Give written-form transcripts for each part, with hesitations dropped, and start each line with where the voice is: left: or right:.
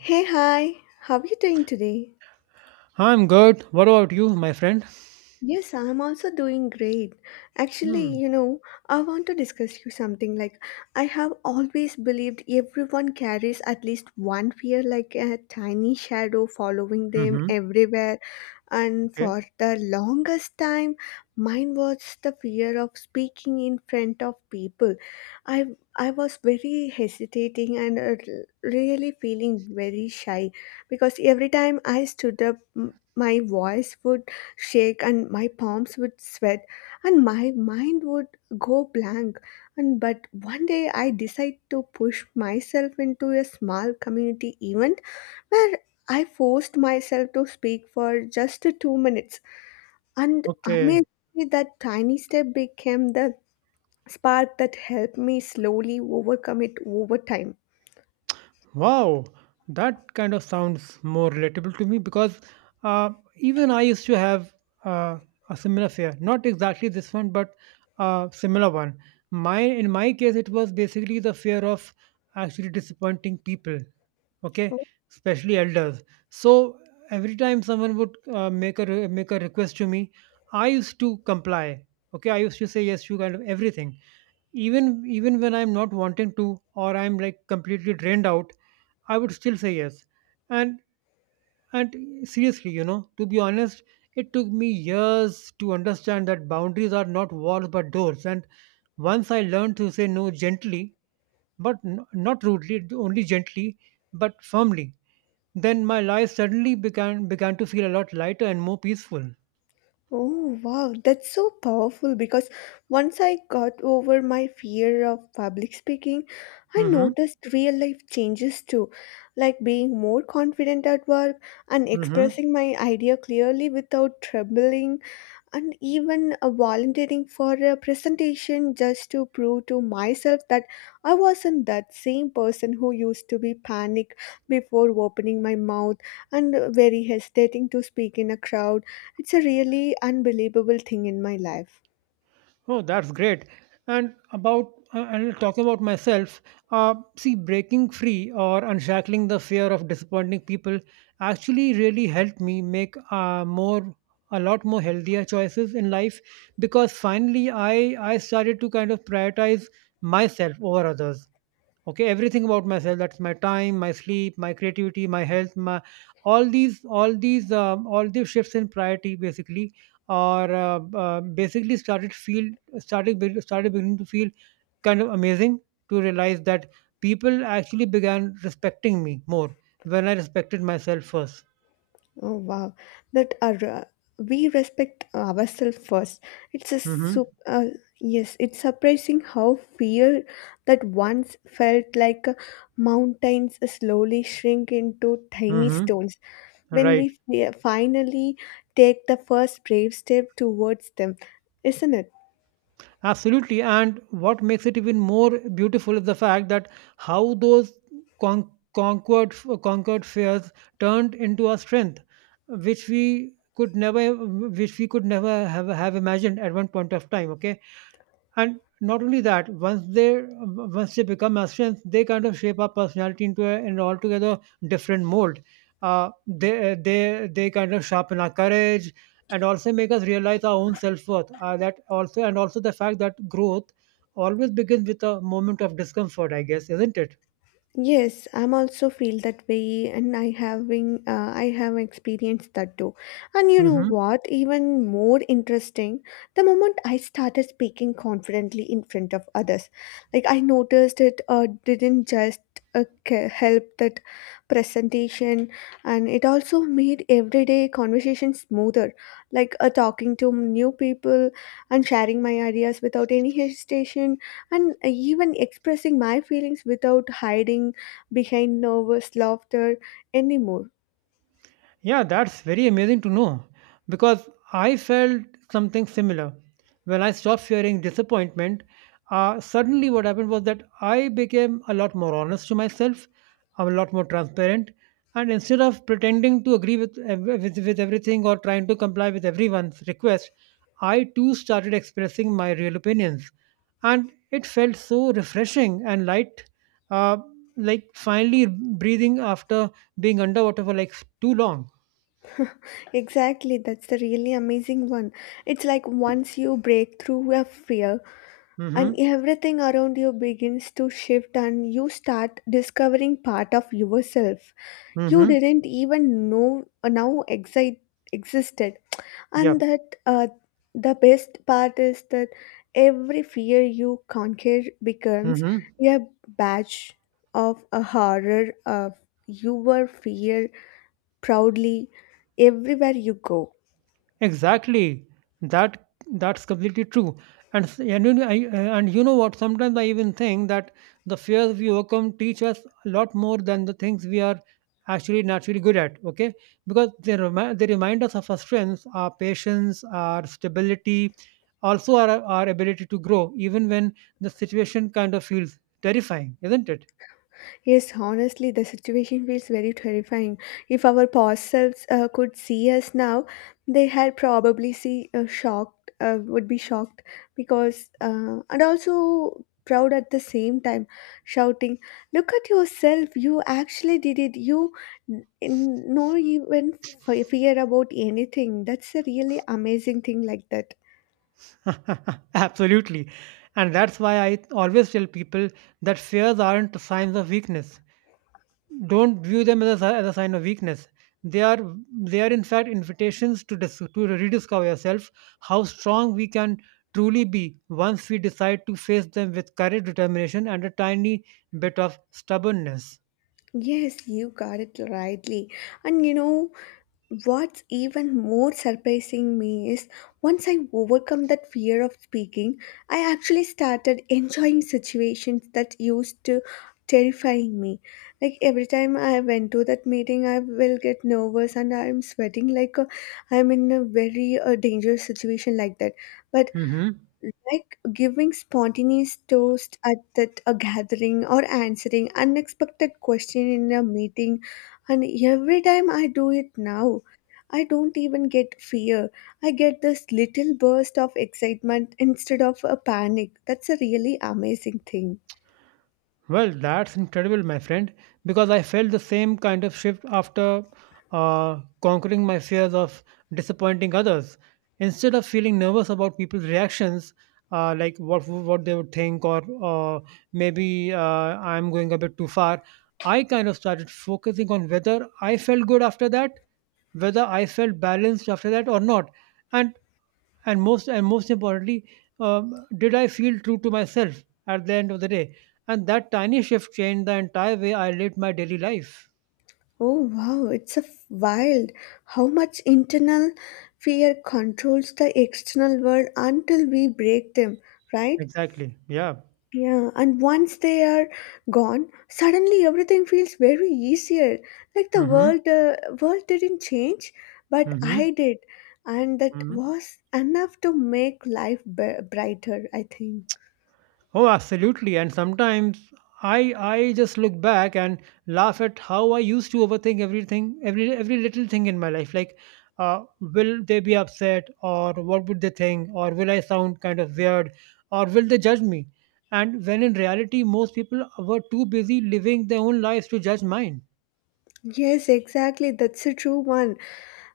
left: Hey, hi, how are you doing today?
right: I'm good. What about you, my friend?
left: Yes, I'm also doing great. Actually,
right: Hmm.
left: you know, I want to discuss you something like I have always believed everyone carries at least one fear like a tiny shadow following them
right: Mm-hmm.
left: everywhere, and
right: Okay.
left: for the longest time mine was the fear of speaking in front of people. I I was very hesitating and really feeling very shy because every time I stood up my voice would shake and my palms would sweat and my mind would go blank. And but one day I decide to push myself into a small community event where I forced myself to speak for just 2 minutes. And
right: Okay.
left: amazingly, that tiny step became the spark that helped me slowly overcome it over time.
right: Wow. That kind of sounds more relatable to me because uh, even I used to have uh, a similar fear. Not exactly this one, but a similar one. My in my case, it was basically the fear of actually disappointing people. Okay, especially elders. So every time someone would make a request to me, I used to comply. Okay, I used to say yes to kind of everything even when I'm not wanting to, or I'm like completely drained out, I would still say yes. And and seriously, you know, to be honest, it took me years to understand that boundaries are not walls but doors. And once I learned to say no gently, but not rudely, only gently but firmly, then my life suddenly began to feel a lot lighter and more peaceful.
left: Oh, wow, that's so powerful, because once I got over my fear of public speaking, I noticed real life changes too, like being more confident at work and
right: Mhm.
left: expressing my idea clearly without trembling, and even volunteering for a presentation just to prove to myself that I wasn't that same person who used to be panic before opening my mouth and very hesitating to speak in a crowd. It's a really unbelievable thing in my life.
right: Oh, that's great. And about and talking about myself, see, breaking free or unshackling the fear of disappointing people actually really helped me make more a lot more healthier choices in life, because finally I started to kind of prioritize myself over others. Okay, everything about myself, that's my time, my sleep, my creativity, my health, my— all these shifts in priority, basically, are basically started beginning to feel kind of amazing to realize that people actually began respecting me more when I respected myself first.
left: Oh wow, that are we respect ourselves first. It's a
right: Mm-hmm.
left: sup- uh, yes, it's surprising how fear that once felt like mountains slowly shrink into tiny
right: Mm-hmm.
left: stones when
right: Right.
left: we finally take the first brave step towards them, isn't it?
right: Absolutely. And what makes it even more beautiful is the fact that how those con- conquered, conquered fears turned into a strength, which we could never— have imagined at one point of time. Okay, and not only that, once they become Austrians, they kind of shape our personality into an altogether different mold. They kind of sharpen our courage and also make us realize our own self-worth, that also, and also the fact that growth always begins with a moment of discomfort, I guess, isn't it?
left: Yes, I'm also feel that way, and I having I have experienced that too. And you know
right: Hmm.
left: what? Even more interesting, the moment I started speaking confidently in front of others, like I noticed it didn't just help that presentation, and it also made everyday conversation smoother. Like talking to new people and sharing my ideas without any hesitation and even expressing my feelings without hiding behind nervous laughter anymore.
right: Yeah, that's very amazing to know, because I felt something similar. When I stopped fearing disappointment, suddenly what happened was that I became a lot more honest to myself. I'm a lot more transparent. And instead of pretending to agree with, with everything, or trying to comply with everyone's request, I too started expressing my real opinions. And it felt so refreshing and light, uh, like finally breathing after being underwater for like too long.
left: Exactly, that's the really amazing one. It's like once you break through a fear, and
right: Mhm.
left: everything around you begins to shift, and you start discovering part of yourself you
right: Mhm.
left: didn't even know now existed. And
right: Yeah.
left: that the best part is that every fear you conquer becomes
right: Mhm.
left: a badge of a horror of your fear proudly everywhere you go.
right: Exactly. That's completely true. And you know, I, and you know what? Sometimes I even think that the fears we overcome teach us a lot more than the things we are actually naturally good at. Okay, because they remind us of our strengths, our patience, our stability, also our ability to grow, even when the situation kind of feels terrifying, isn't it?
left: Yes, honestly, the situation feels very terrifying. If our past selves could see us now, they had probably see shocked, would be shocked because, and also proud at the same time, shouting, "Look at yourself! You actually did it! You no even fear about anything. That's a really amazing thing like that."
right: Absolutely. And that's why I always tell people that fears aren't signs of weakness. Don't view them as as a sign of weakness. They are they are in fact invitations to to rediscover yourself, how strong we can truly be once we decide to face them with courage, determination, and a tiny bit of stubbornness.
left: Yes, you got it rightly. And you know, what's even more surprising me is once I overcome that fear of speaking, I actually started enjoying situations that used to terrifying me. Like every time I went to that meeting, I will get nervous and I'm sweating like I'm in a very dangerous situation like that. But
right: Mhm.
left: like giving spontaneous toast at that a gathering or answering unexpected question in a meeting, and every time I do it now I don't even get fear. I get this little burst of excitement instead of a panic. That's a really amazing thing.
right: Well, that's incredible, my friend, because I felt the same kind of shift after conquering my fears of disappointing others. Instead of feeling nervous about people's reactions, like what they would think, or maybe I'm going a bit too far, I kind of started focusing on whether I felt good after that, whether I felt balanced after that or not. And and most importantly, did I feel true to myself at the end of the day? And that tiny shift changed the entire way I lived my daily life.
left: Oh wow, it's a wild how much internal fear controls the external world until we break them, right?
right: Exactly, yeah.
left: Yeah, and once they are gone, suddenly everything feels very easier. Like the
right: Mm-hmm.
left: world, world didn't change, but
right: Mm-hmm.
left: I did, and that
right: Mm-hmm.
left: was enough to make life brighter. I think.
right: Oh, absolutely. And sometimes I just look back and laugh at how I used to overthink everything, every little thing in my life. Like, uh, will they be upset, or what would they think, or will I sound kind of weird, or will they judge me? And when in reality, most people were too busy living their own lives to judge mine.
left: Yes, exactly. That's a true one.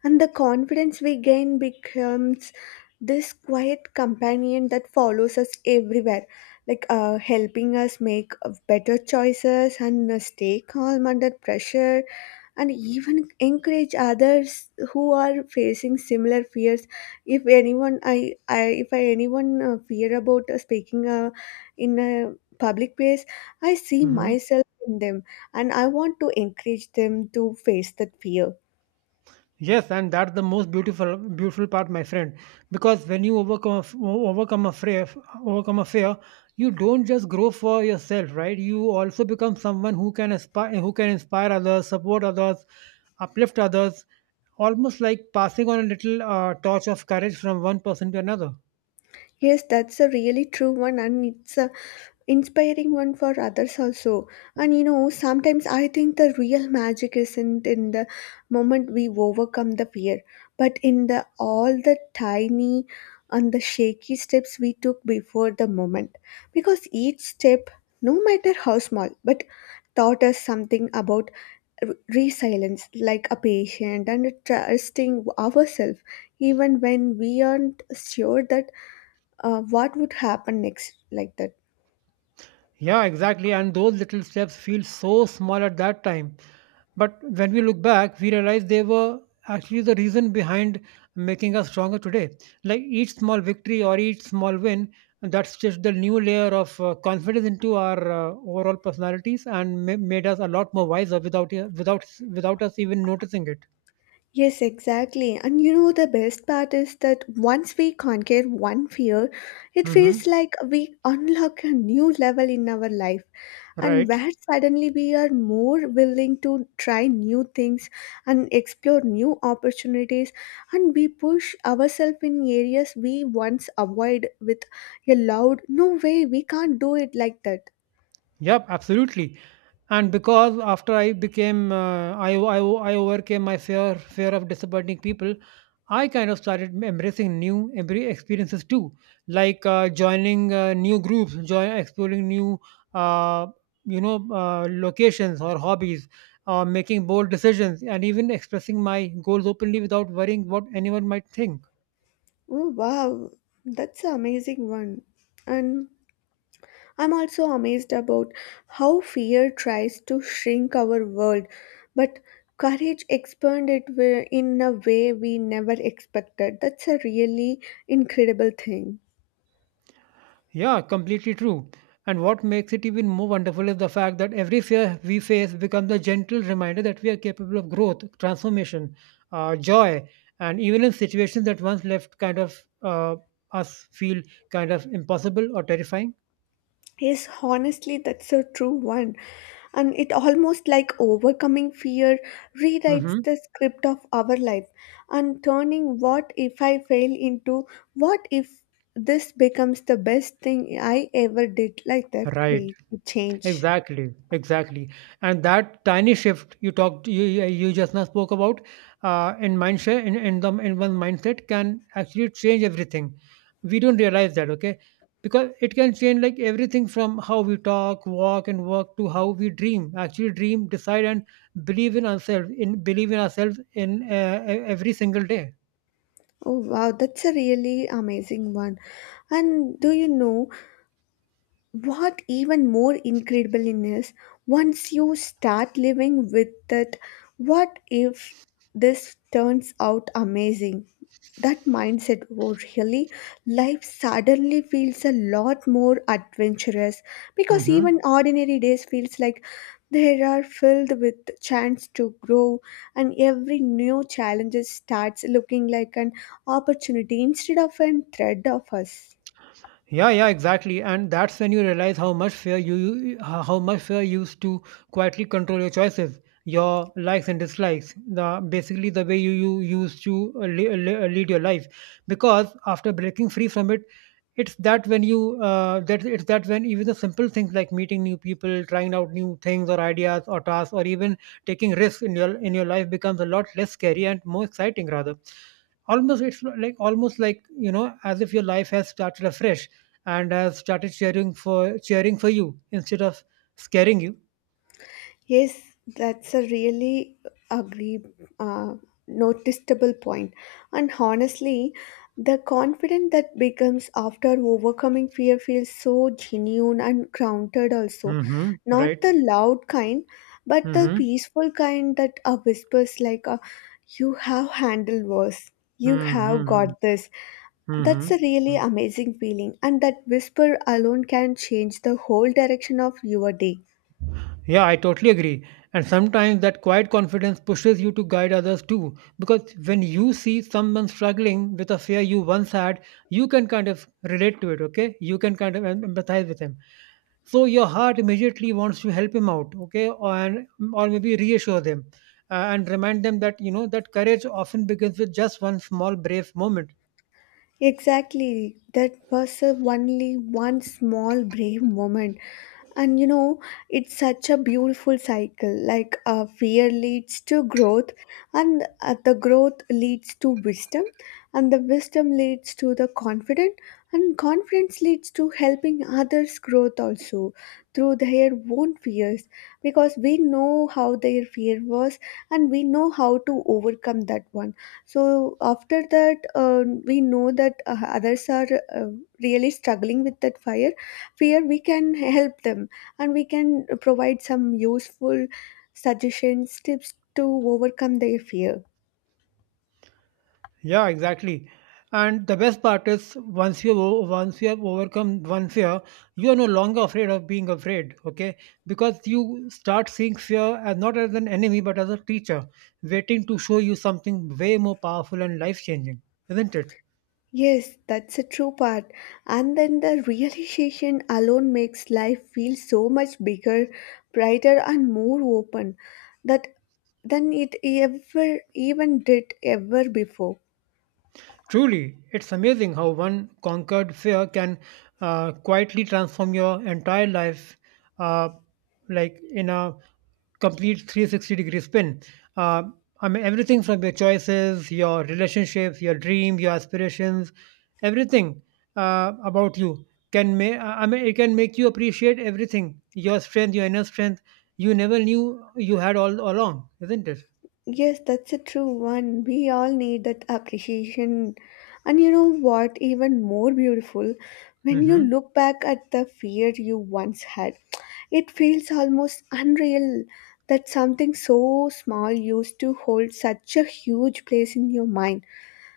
left: And the confidence we gain becomes this quiet companion that follows us everywhere, like helping us make better choices and stay calm under pressure, and even encourage others who are facing similar fears. If anyone, I if I anyone fear about speaking in a public place, I see
right: Hmm.
left: myself in them, and I want to encourage them to face that fear.
right: Yes, and that's the most beautiful part, my friend. Because when you overcome— a f- o- overcome a fear, you don't just grow for yourself, right? You also become someone who can inspire others, support others, uplift others, almost like passing on a little torch of courage from one person to another.
left: Yes, that's a really true one, and it's a inspiring one for others also. And you know, sometimes I think the real magic isn't in the moment we overcome the fear, but in the all the tiny and the shaky steps we took before the moment. Because each step, no matter how small, but taught us something about resilience, like a patient and trusting ourselves, even when we aren't sure that what would happen next like that.
right: Yeah, exactly. And those little steps feel so small at that time. But when we look back, we realize they were actually the reason behind making us stronger today. Like each small victory or each small win, that's just the new layer of confidence into our overall personalities, and made us a lot more wiser without without us even noticing it.
left: Yes, exactly. And you know, the best part is that once we conquer one fear, it feels
right: Hmm.
left: like we unlock a new level in our life, and
right: Right.
left: where suddenly we are more willing to try new things and explore new opportunities, and we push ourselves in areas we once avoid with a loud no way we can't do it like that.
right: Yep, absolutely. And because after I became, I overcame my fear of disappointing people, I kind of started embracing new experiences too, like joining new groups, exploring new, uh, locations or hobbies, making bold decisions, and even expressing my goals openly without worrying what anyone might think.
left: Oh wow, that's an amazing one. And I'm also amazed about how fear tries to shrink our world, but courage expanded in a way we never expected. That's a really incredible thing.
right: Yeah, completely true. And what makes it even more wonderful is the fact that every fear we face becomes a gentle reminder that we are capable of growth, transformation, joy, and even in situations that once left kind of uh, us feel kind of impossible or terrifying.
left: Yes, honestly, that's a true one. And it almost like overcoming fear rewrites
right: Hmm.
left: the script of our life, and turning what if I fail into what if this becomes the best thing I ever did, like that
right: Right.
left: way to change.
right: Exactly, exactly. And that tiny shift you talked, you just now spoke about, in mindset, in the in one mindset, can actually change everything. We don't realize that, okay? Because it can change like everything from how we talk, walk, and work to how we dream. Actually, dream, decide, and believe in ourselves. In Believe in ourselves in every single day.
left: Oh wow, that's a really amazing one. And do you know, what even more incredible in is once you start living with that what if this turns out amazing, that mindset, oh, really, life suddenly feels a lot more adventurous, because even
right: Hmm.
left: ordinary days feels like they are filled with chance to grow, and every new challenge starts looking like an opportunity instead of a threat of us.
right: Yeah, exactly. And that's when you realize how much fear how much fear used to quietly control your choices, your likes and dislikes, the basically the way you used to lead your life. Because after breaking free from it, it's that when you— that it's that when even the simple things like meeting new people, trying out new things or ideas or tasks, or even taking risks in your life becomes a lot less scary and more exciting rather. Almost like, you know, as if your life has started afresh and has started cheering for you instead of scaring you.
left: Yes, that's a really agree uh, noticeable point. And honestly, the confidence that becomes after overcoming fear feels so genuine and grounded also.
right: Mm-hmm.
left: Not
right: Right.
left: the loud kind, but the
right: Mm-hmm.
left: peaceful kind that whispers like you have handled worse. You have
right: Mm-hmm.
left: got this. That's a really
right: Mm-hmm.
left: amazing feeling, and that whisper alone can change the whole direction of your day.
right: Yeah, I totally agree. And sometimes that quiet confidence pushes you to guide others too, because when you see someone struggling with a fear you once had, you can kind of relate to it. Okay, you can kind of empathize with him, so your heart immediately wants to help him out. Okay, and or maybe reassure them, and remind them that, you know, that courage often begins with just one small brave moment.
left: Exactly. That was a only one small brave moment. And you know, it's such a beautiful cycle. Like fear leads to growth, and the growth leads to wisdom, and the wisdom leads to the confident, and confidence leads to helping others' growth also through their own fears, because we know how their fear was and we know how to overcome that one. So after that, we know that others are uh, really struggling with that fire. Fear we can help them, and we can provide some useful suggestions, tips to overcome their fear.
right: Yeah, exactly. And the best part is, once you have overcome one fear, you are no longer afraid of being afraid. Okay, because you start seeing fear as not as an enemy but as a teacher waiting to show you something way more powerful and life changing, isn't it?
left: Yes, that's a true part. And then the realization alone makes life feel so much bigger, brighter, and more open that than it ever even did ever before.
right: Truly, it's amazing how one conquered fear can quietly transform your entire life, uh, like in a complete 360 degree spin. Uh, I mean, everything from your choices, your relationships, your dreams, your aspirations, everything about you can make. I mean, it can make you appreciate everything. Your strength, your inner strength, you never knew you had all along, isn't it?
left: Yes, that's a true one. We all need that appreciation. And you know what? Even more beautiful, when you
right: Mm-hmm.
left: look back at the fear you once had, it feels almost unreal that something so small used to hold such a huge place in your mind.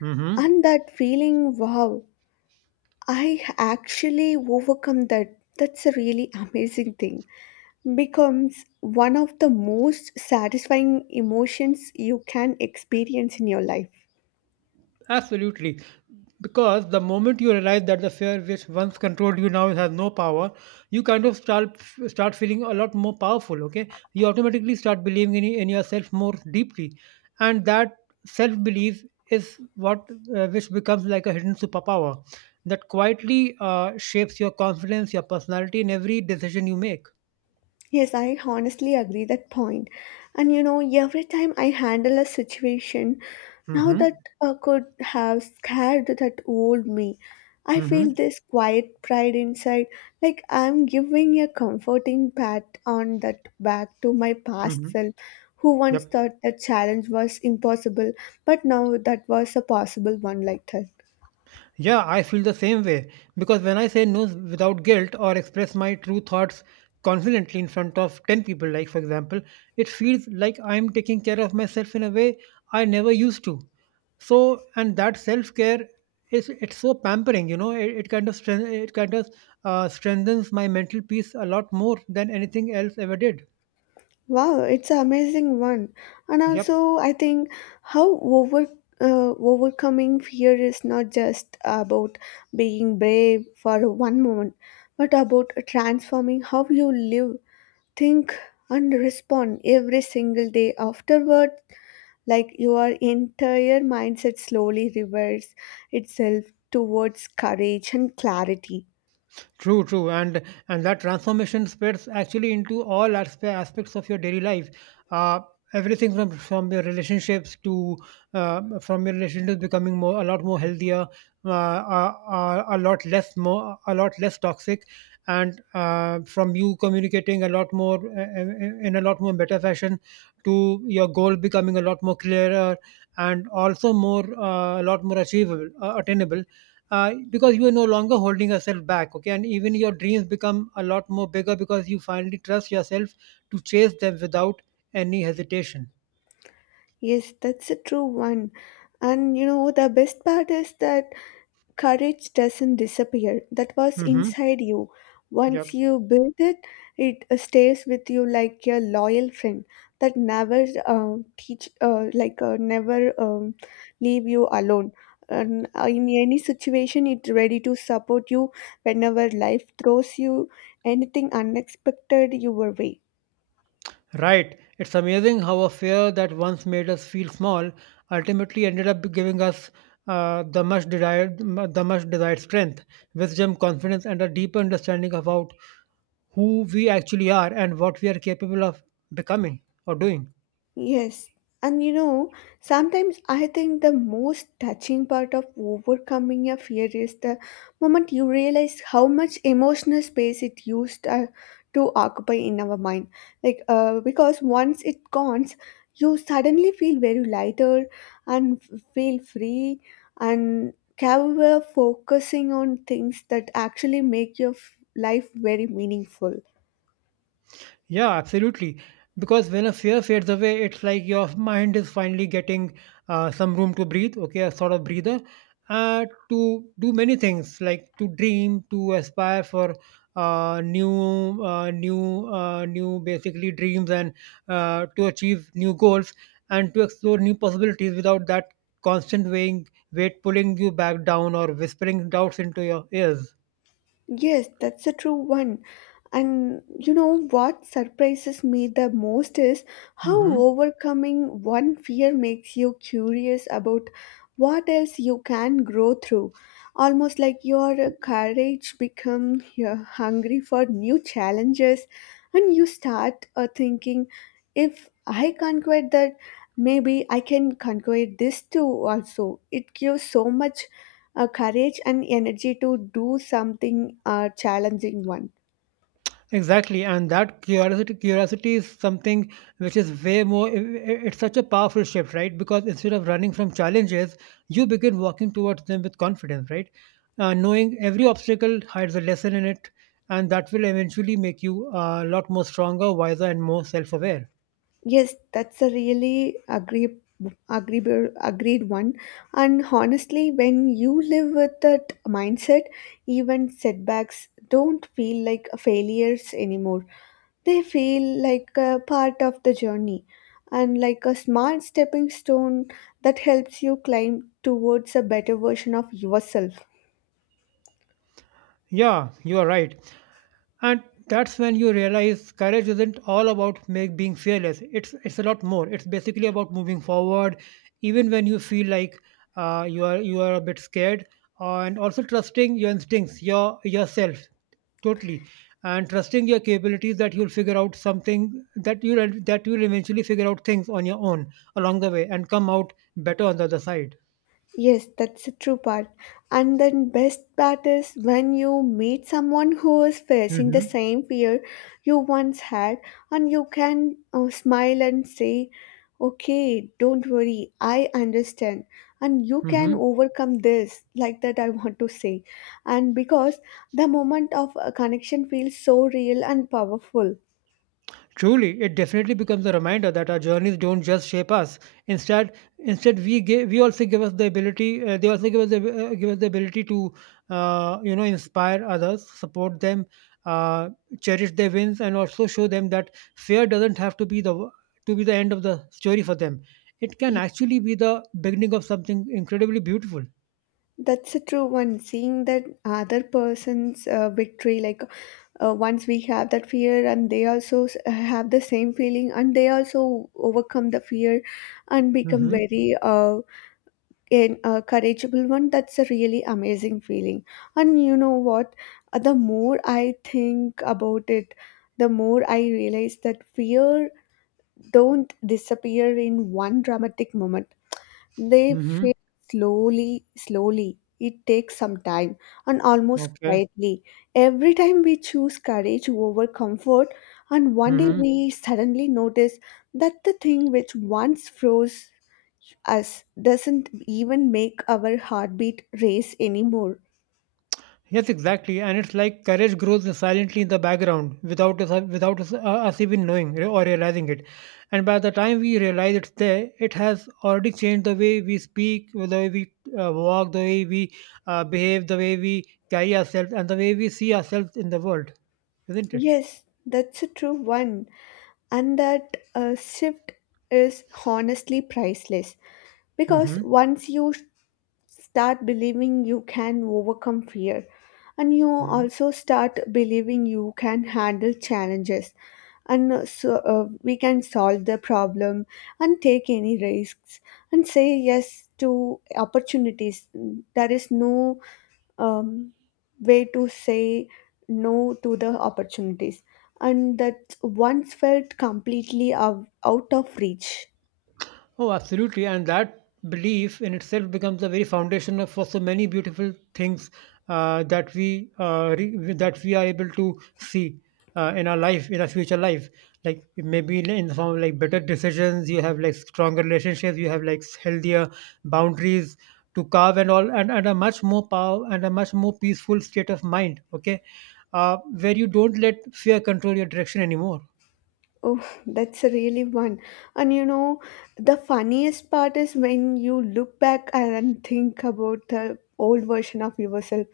right: Mm-hmm.
left: And that feeling, wow, I actually overcome that. That's a really amazing thing becomes one of the most satisfying emotions you can experience in your life.
right: Absolutely. Because the moment you realize that the fear which once controlled you now has no power, you kind of start feeling a lot more powerful. Okay, you automatically start believing in yourself more deeply, and that self belief is what which becomes like a hidden superpower that quietly shapes your confidence, your personality, and every decision you make.
left: Yes, I honestly agree that point. And you know, every time I handle a situation now
right: Mm-hmm.
left: that could have scared that old me, I feel
right: Mm-hmm.
left: this quiet pride inside, like I'm giving a comforting pat on that back to my
right: Mm-hmm.
left: past self, who once
right: Yep.
left: thought that challenge was impossible, but now that was a possible one like that.
right: Yeah, I feel the same way, because when I say no without guilt or express my true thoughts confidently in front of 10 people, like for example, it feels like I'm taking care of myself in a way I never used to. So, and that self care is— it's so pampering, you know, it kind of it kind of strengthens my mental peace a lot more than anything else ever did.
left: Wow, it's an amazing one. And
right: Yep.
left: also, I think how over overcoming fear is not just about being brave for one moment, but about transforming how you live, think, and respond every single day afterward. Like your entire mindset slowly reverts itself towards courage and clarity.
right: True, true, and that transformation spreads actually into all aspects of your daily life. Uh, Everything from your relationships to from your relationships becoming more a lot more healthier, uh, uh, a lot less more a lot less toxic, and from you communicating a lot more in a lot more better fashion to your goal becoming a lot more clearer and also more a lot more achievable, attainable because you are no longer holding yourself back, okay, and even your dreams become a lot more bigger because you finally trust yourself to chase them without any hesitation.
left: Yes, that's a true one. And you know, the best part is that courage doesn't disappear. That was
right: Mm-hmm.
left: inside you. Once
right: Yep.
left: you build it, it stays with you like a loyal friend that never teach, like never leave you alone. And in any situation, it's ready to support you whenever life throws you anything unexpected your way.
right: Right, it's amazing how a fear that once made us feel small ultimately ended up giving us the much desired strength, wisdom, confidence, and a deeper understanding about who we actually are and what we are capable of becoming or doing.
left: Yes, and you know, sometimes I think the most touching part of overcoming a fear is the moment you realize how much emotional space it used to occupy in our mind. Like, because once it gone, you suddenly feel very lighter and feel free and capable of focusing on things that actually make your life very meaningful.
right: Yeah, absolutely. Because when a fear fades away, it's like your mind is finally getting some room to breathe, okay, a sort of breather, to do many things, like to dream, to aspire for new basically dreams and to achieve new goals and to explore new possibilities without that constant weighing, weight pulling you back down or whispering doubts into your ears.
left: Yes, that's a true one. And you know what surprises me the most is how
right: Hmm.
left: overcoming one fear makes you curious about what else you can grow through. Almost like your courage become hungry for new challenges, and you start thinking if I conquer that, maybe I can conquer this too also. It gives so much a courage and energy to do something challenging one.
right: Exactly, and that curiosity is something which is way more. It's such a powerful shift, right? Because instead of running from challenges, you begin walking towards them with confidence, right? Knowing every obstacle hides a lesson in it, and that will eventually make you a lot more stronger, wiser, and more self-aware.
left: Yes, that's a really agree agreeable agreed one. And honestly, when you live with that mindset, even setbacks don't feel like failures anymore. They feel like a part of the journey and like a smart stepping stone that helps you climb towards a better version of yourself.
right: Yeah, you are right. And that's when you realize courage isn't all about being fearless. It's a lot more. It's basically about moving forward, even when you feel like you are a bit scared, and also trusting your instincts, yourself, totally, and trusting your capabilities that you'll eventually figure out things on your own along the way and come out better on the other side.
left: Yes, that's the true part. And then best part is when you meet someone who is facing the
right: Mm-hmm.
left: same fear you once had, and you can smile and say, "Okay, don't worry, I understand, and you can overcome this." Like that, I want to say, and because the moment of a connection feels so real and powerful.
right: Truly, it definitely becomes a reminder that our journeys don't just shape us. We also give us the ability. They also give us the Give us the ability to, you know, inspire others, support them, uh, cherish their wins, and also show them that fear doesn't have to be the end of the story for them. It can
left: Yeah.
right: actually be the beginning of something incredibly beautiful.
left: That's a true one. Seeing that other person's victory, like once we have that fear and they also have the same feeling and they also overcome the fear and become
right: Mm-hmm.
left: very in, a courageable one, that's a really amazing feeling. And you know what? The more I think about it, the more I realize that fear don't disappear in one dramatic moment. They
right: Mm-hmm.
left: fade slowly, slowly. It takes some time and almost
right: Okay.
left: quietly. Every time we choose courage over comfort, and one day
right: Mm-hmm.
left: we suddenly notice that the thing which once froze us doesn't even make our heartbeat race anymore.
right: Yes, exactly. And it's like courage grows silently in the background without us, us even knowing re- or realizing it. And by the time we realize it's there, it has already changed the way we speak, the way we walk, the way we behave, the way we carry ourselves, and the way we see ourselves in the world, isn't it?
left: Yes, that's a true one. And that shift is honestly priceless, because
right: Mm-hmm.
left: once you start believing you can overcome fear, and you also start believing you can handle challenges, and we can solve the problem and take any risks and say yes to opportunities. There is no um, way to say no to the opportunities and that once felt completely out of reach.
right: Oh, absolutely. And that belief in itself becomes the very foundation for so many beautiful things that we are able to see in our future life. Like maybe in the form of like better decisions, you have like stronger relationships, you have like healthier boundaries to carve and all, and a much more power and a much more peaceful state of mind. Okay, where you don't let fear control your direction anymore.
left: Oh, that's really one. And you know, the funniest part is when you look back and think about the old version of yourself.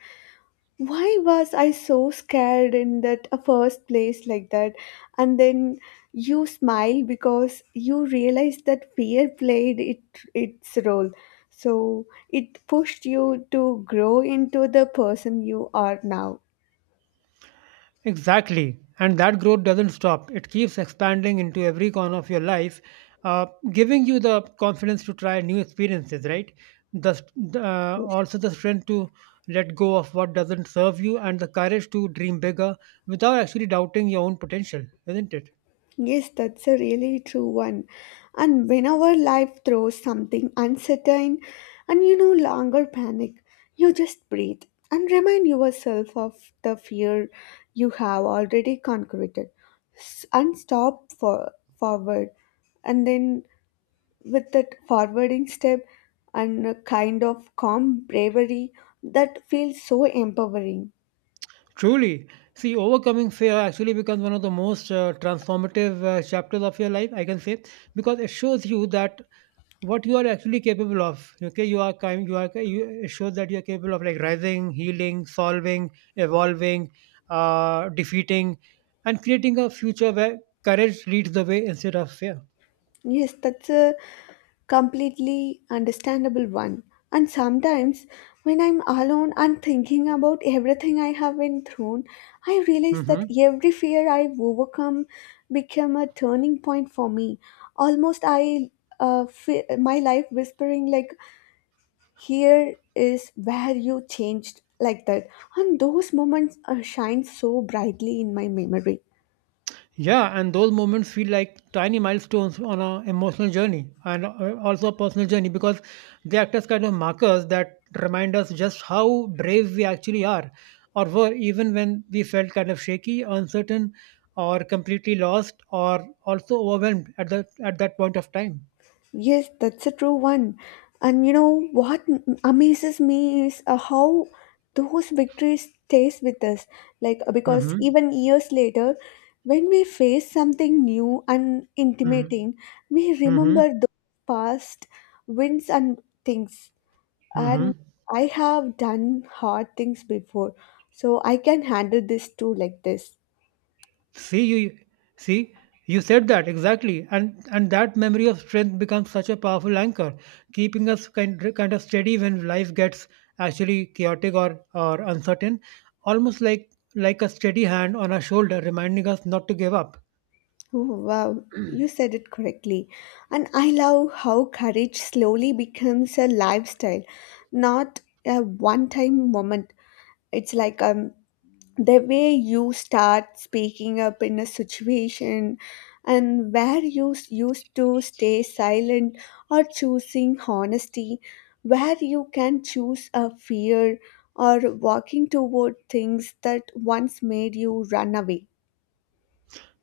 left: Why was I so scared in that first place like that? And then you smile because you realize that fear played it its role. So it pushed you to grow into the person you are now.
right: Exactly. And that growth doesn't stop. It keeps expanding into every corner of your life, uh, giving you the confidence to try new experiences, right?
left: Yes.
right: The strength to let go of what doesn't serve you, and the courage to dream bigger without actually doubting your own potential, isn't it?
left: Yes, that's a really true one. And whenever life throws something uncertain and you no longer panic, you just breathe and remind yourself of the fear you have already conquered. And stop for forward. And then, with that forwarding step and a kind of calm bravery that feels so empowering.
right: Truly, see, overcoming fear actually becomes one of the most transformative chapters of your life, I can say, because it shows you that what you are actually capable of. Okay, you are kind, you are, you, it shows that you are capable of, like, rising, healing, solving, evolving, defeating, and creating a future where courage leads the way instead of fear.
left: Yes, that's a completely understandable one. And sometimes when I'm alone and thinking about everything I have been through, I realize that
right: Hmm.
left: every fear I've overcome became a turning point for me. Almost I fe my life whispering like, "Here is where you changed." Like that, and those moments shine so brightly in my memory.
right: Yeah, and those moments feel like tiny milestones on an emotional journey and also a personal journey because they act as kind of markers that remind us just how brave we actually are or were, even when we felt kind of shaky, uncertain, or completely lost, or also overwhelmed at that point of time.
left: Yes, that's a true one. And you know what amazes me is how those victories stays with us. Like because
right: Mm-hmm.
left: even years later, when we face something new and
right: Mm-hmm.
left: intimidating, we remember those past wins and things. And
right: Mm-hmm.
left: I have done hard things before, so I can handle this too like this.
right: See you see You said that exactly, and that memory of strength becomes such a powerful anchor, keeping us kind of steady when life gets actually chaotic or uncertain, almost like a steady hand on our shoulder reminding us not to give up.
left: Oh, wow, you said it correctly. And I love how courage slowly becomes a lifestyle, not a one time moment. It's like the way you start speaking up in a situation and where you used to stay silent or choosing honesty, where you can choose a fear or walking toward things that once made you run away.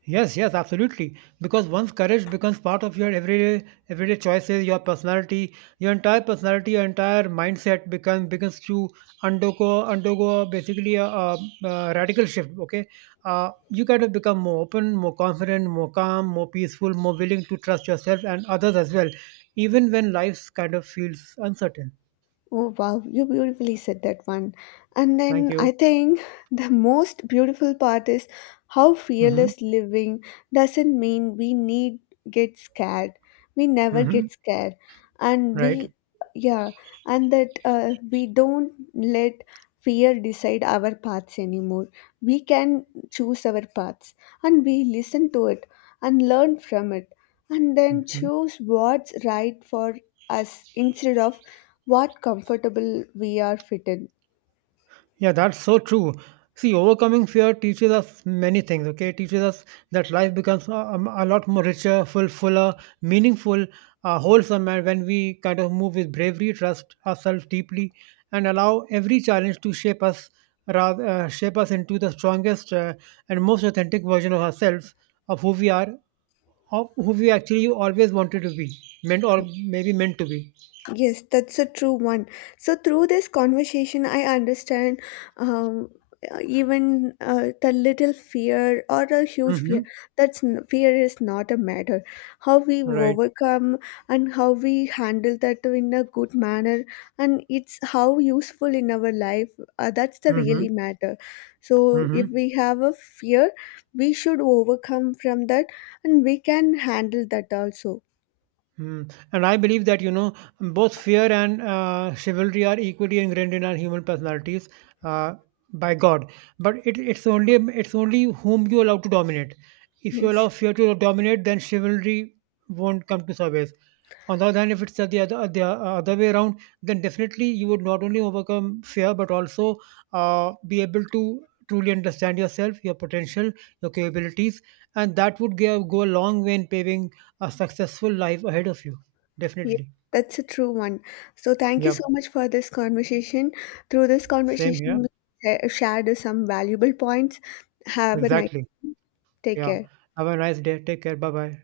right: Yes, yes, absolutely. Because once courage becomes part of your everyday choices, your entire personality, your entire mindset becomes begins to undergo basically a radical shift. Okay, you kind of become more open, more confident, more calm, more peaceful, more willing to trust yourself and others as well, even when life kind of feels uncertain.
left: Oh wow, you beautifully said that one. And
right: Thank
left: then
right: you.
left: I think the most beautiful part is how
right: Mm-hmm.
left: fearless living doesn't mean we need get scared. We never
right: Mm-hmm.
left: get scared, and
right: Right.
left: we yeah, and that we don't let fear decide our paths anymore. We can choose our paths, and we listen to it and learn from it, and then
right: Mm-hmm.
left: choose what's right for us instead of what comfortable we are fit in.
right: Yeah, that's so true. See, overcoming fear teaches us many things, okay? It teaches us that life becomes a lot more richer, fuller, meaningful, wholesome, and when we kind of move with bravery, trust ourselves deeply, and allow every challenge to shape us, shape us into the strongest and most authentic version of ourselves, of who we are, of who we actually always wanted to be, meant or maybe meant to be.
left: Yes, that's a true one. So, through this conversation, I understand um, even the little fear or a huge
right: Mm-hmm.
left: fear. That's fear is not a matter. How we
right: Right.
left: overcome and how we handle that in a good manner, and it's how useful in our life. That's the
right: Mm-hmm.
left: really matter. So, if
right: Mm-hmm.
left: we have a fear, we should overcome from that, and we can handle that also.
right: Hmm. And I believe that, you know, both fear and chivalry are equally ingrained in our human personalities uh, by God. But it's only whom you allow to dominate. If you
left: Yes.
right: allow fear to dominate, then chivalry won't come to service. On the other hand, if it's the other way around, then definitely you would not only overcome fear but also be able to truly understand yourself, your potential, your capabilities, and that would go a long way in paving a successful life ahead of you.
left: Yes,
right: Definitely.
left: that's a true one. So thank you so
right: Yep.
left: much for this conversation. Through this
right: Same here.
left: conversation, we shared some valuable points. Have a nice,
right: Exactly.
left: take
right: Yeah.
left: care.
right: Have a nice day. Take care. Bye bye.